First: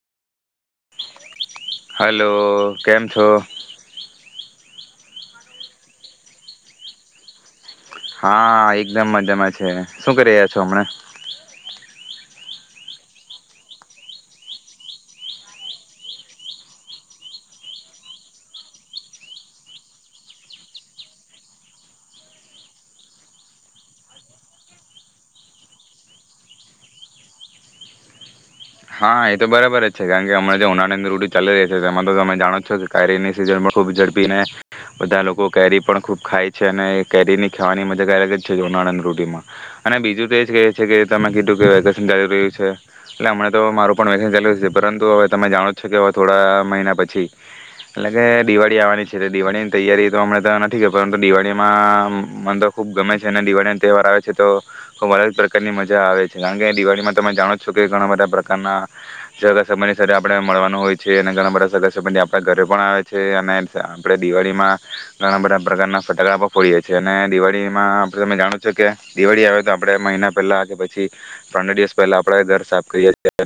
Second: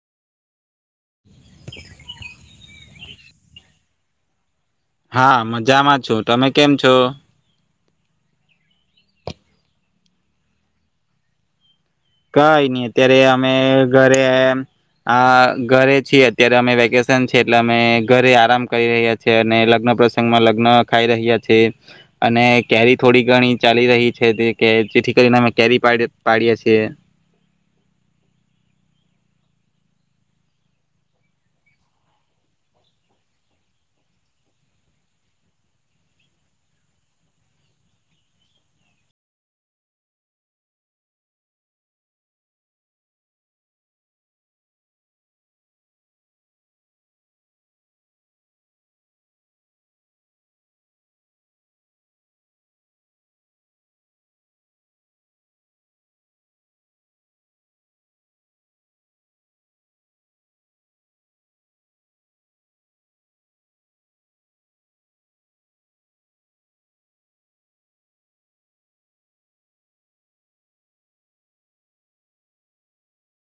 Hello કેમ છો? હા મજામાં છું. તમે કેમ છો? હા એકદમ મજામાં છે. શું કરી રહ્યા છો હમણા? કઈ નહી અત્યારે અમે ઘરે આ ઘરે છી અત્યારે અમે વેકેશન છએ એટલે અમે ઘરે આરામ કરી રહ્યા છીએ અને લગ્ન પ્રસંગ માં લગ્ન ખાઈ રહ્યા છીએ અને કેરી થોડી ઘણી ચાલી રહી છે તે કે જેથી કરીને અમે કેરી પાડ પાડીએ છીએ. હા એ તો બરાબર જ છે. કારણ કે હમણાં જે ઉનાનંદ ની ૠતુ ચાલી રહી છે તેમાં તો તમે જાણો છો કે કેરીની સીઝનમાં ખૂબ ઝડપી ને બધા લોકો કેરી પણ ખૂબ ખાય છે ને એ કેરીની ખાવાની મજા કય અલગ જ છે ઉનાયા ન ઋટીમાં. અને બીજું તો એ જ કહે છે કે તમે કીધું કે વેકેશન ચાલી રહ્યું છે એટલે હમણા તો મારું પણ વેકેશન ચાલુ છે પરંતુ હવે તમે જાણો જ છો કે હવે થોડા મહિના પછી એટલે કે દિવાળી આવવાની છે દિવાળીની તૈયારી તો હમણા નથી કરી પરંતુ દિવાળીમાં મને તો ખૂબ ગમે છે અને દિવાળીને તહેવાર આવે છે તો ખૂબ અલગ પ્રકારની મજા આવે છે. કારણ કે દિવાળીમાં તમે જાણો છો કે ઘણા બધા પ્ર કાર નાં [unintelligible] સંબંધી આપણે મળવાનું હોય છે અને ઘણા બધા સગા સંબંધી આપડા ઘરે પણ આવે છે અને આપણે દિવાળીમાં ઘણા બધા પ્રકારના ફટાકાડા પણ ફોડીએ છીએ અને દિવાળીમાં આપ તમે જાણો છો કે દિવાળી આવે તો આપણેે મહિના પહેલા કે પછી પંદર દિવસ પહેલા આપડે ઘર સાફ કરીએ. છીએ.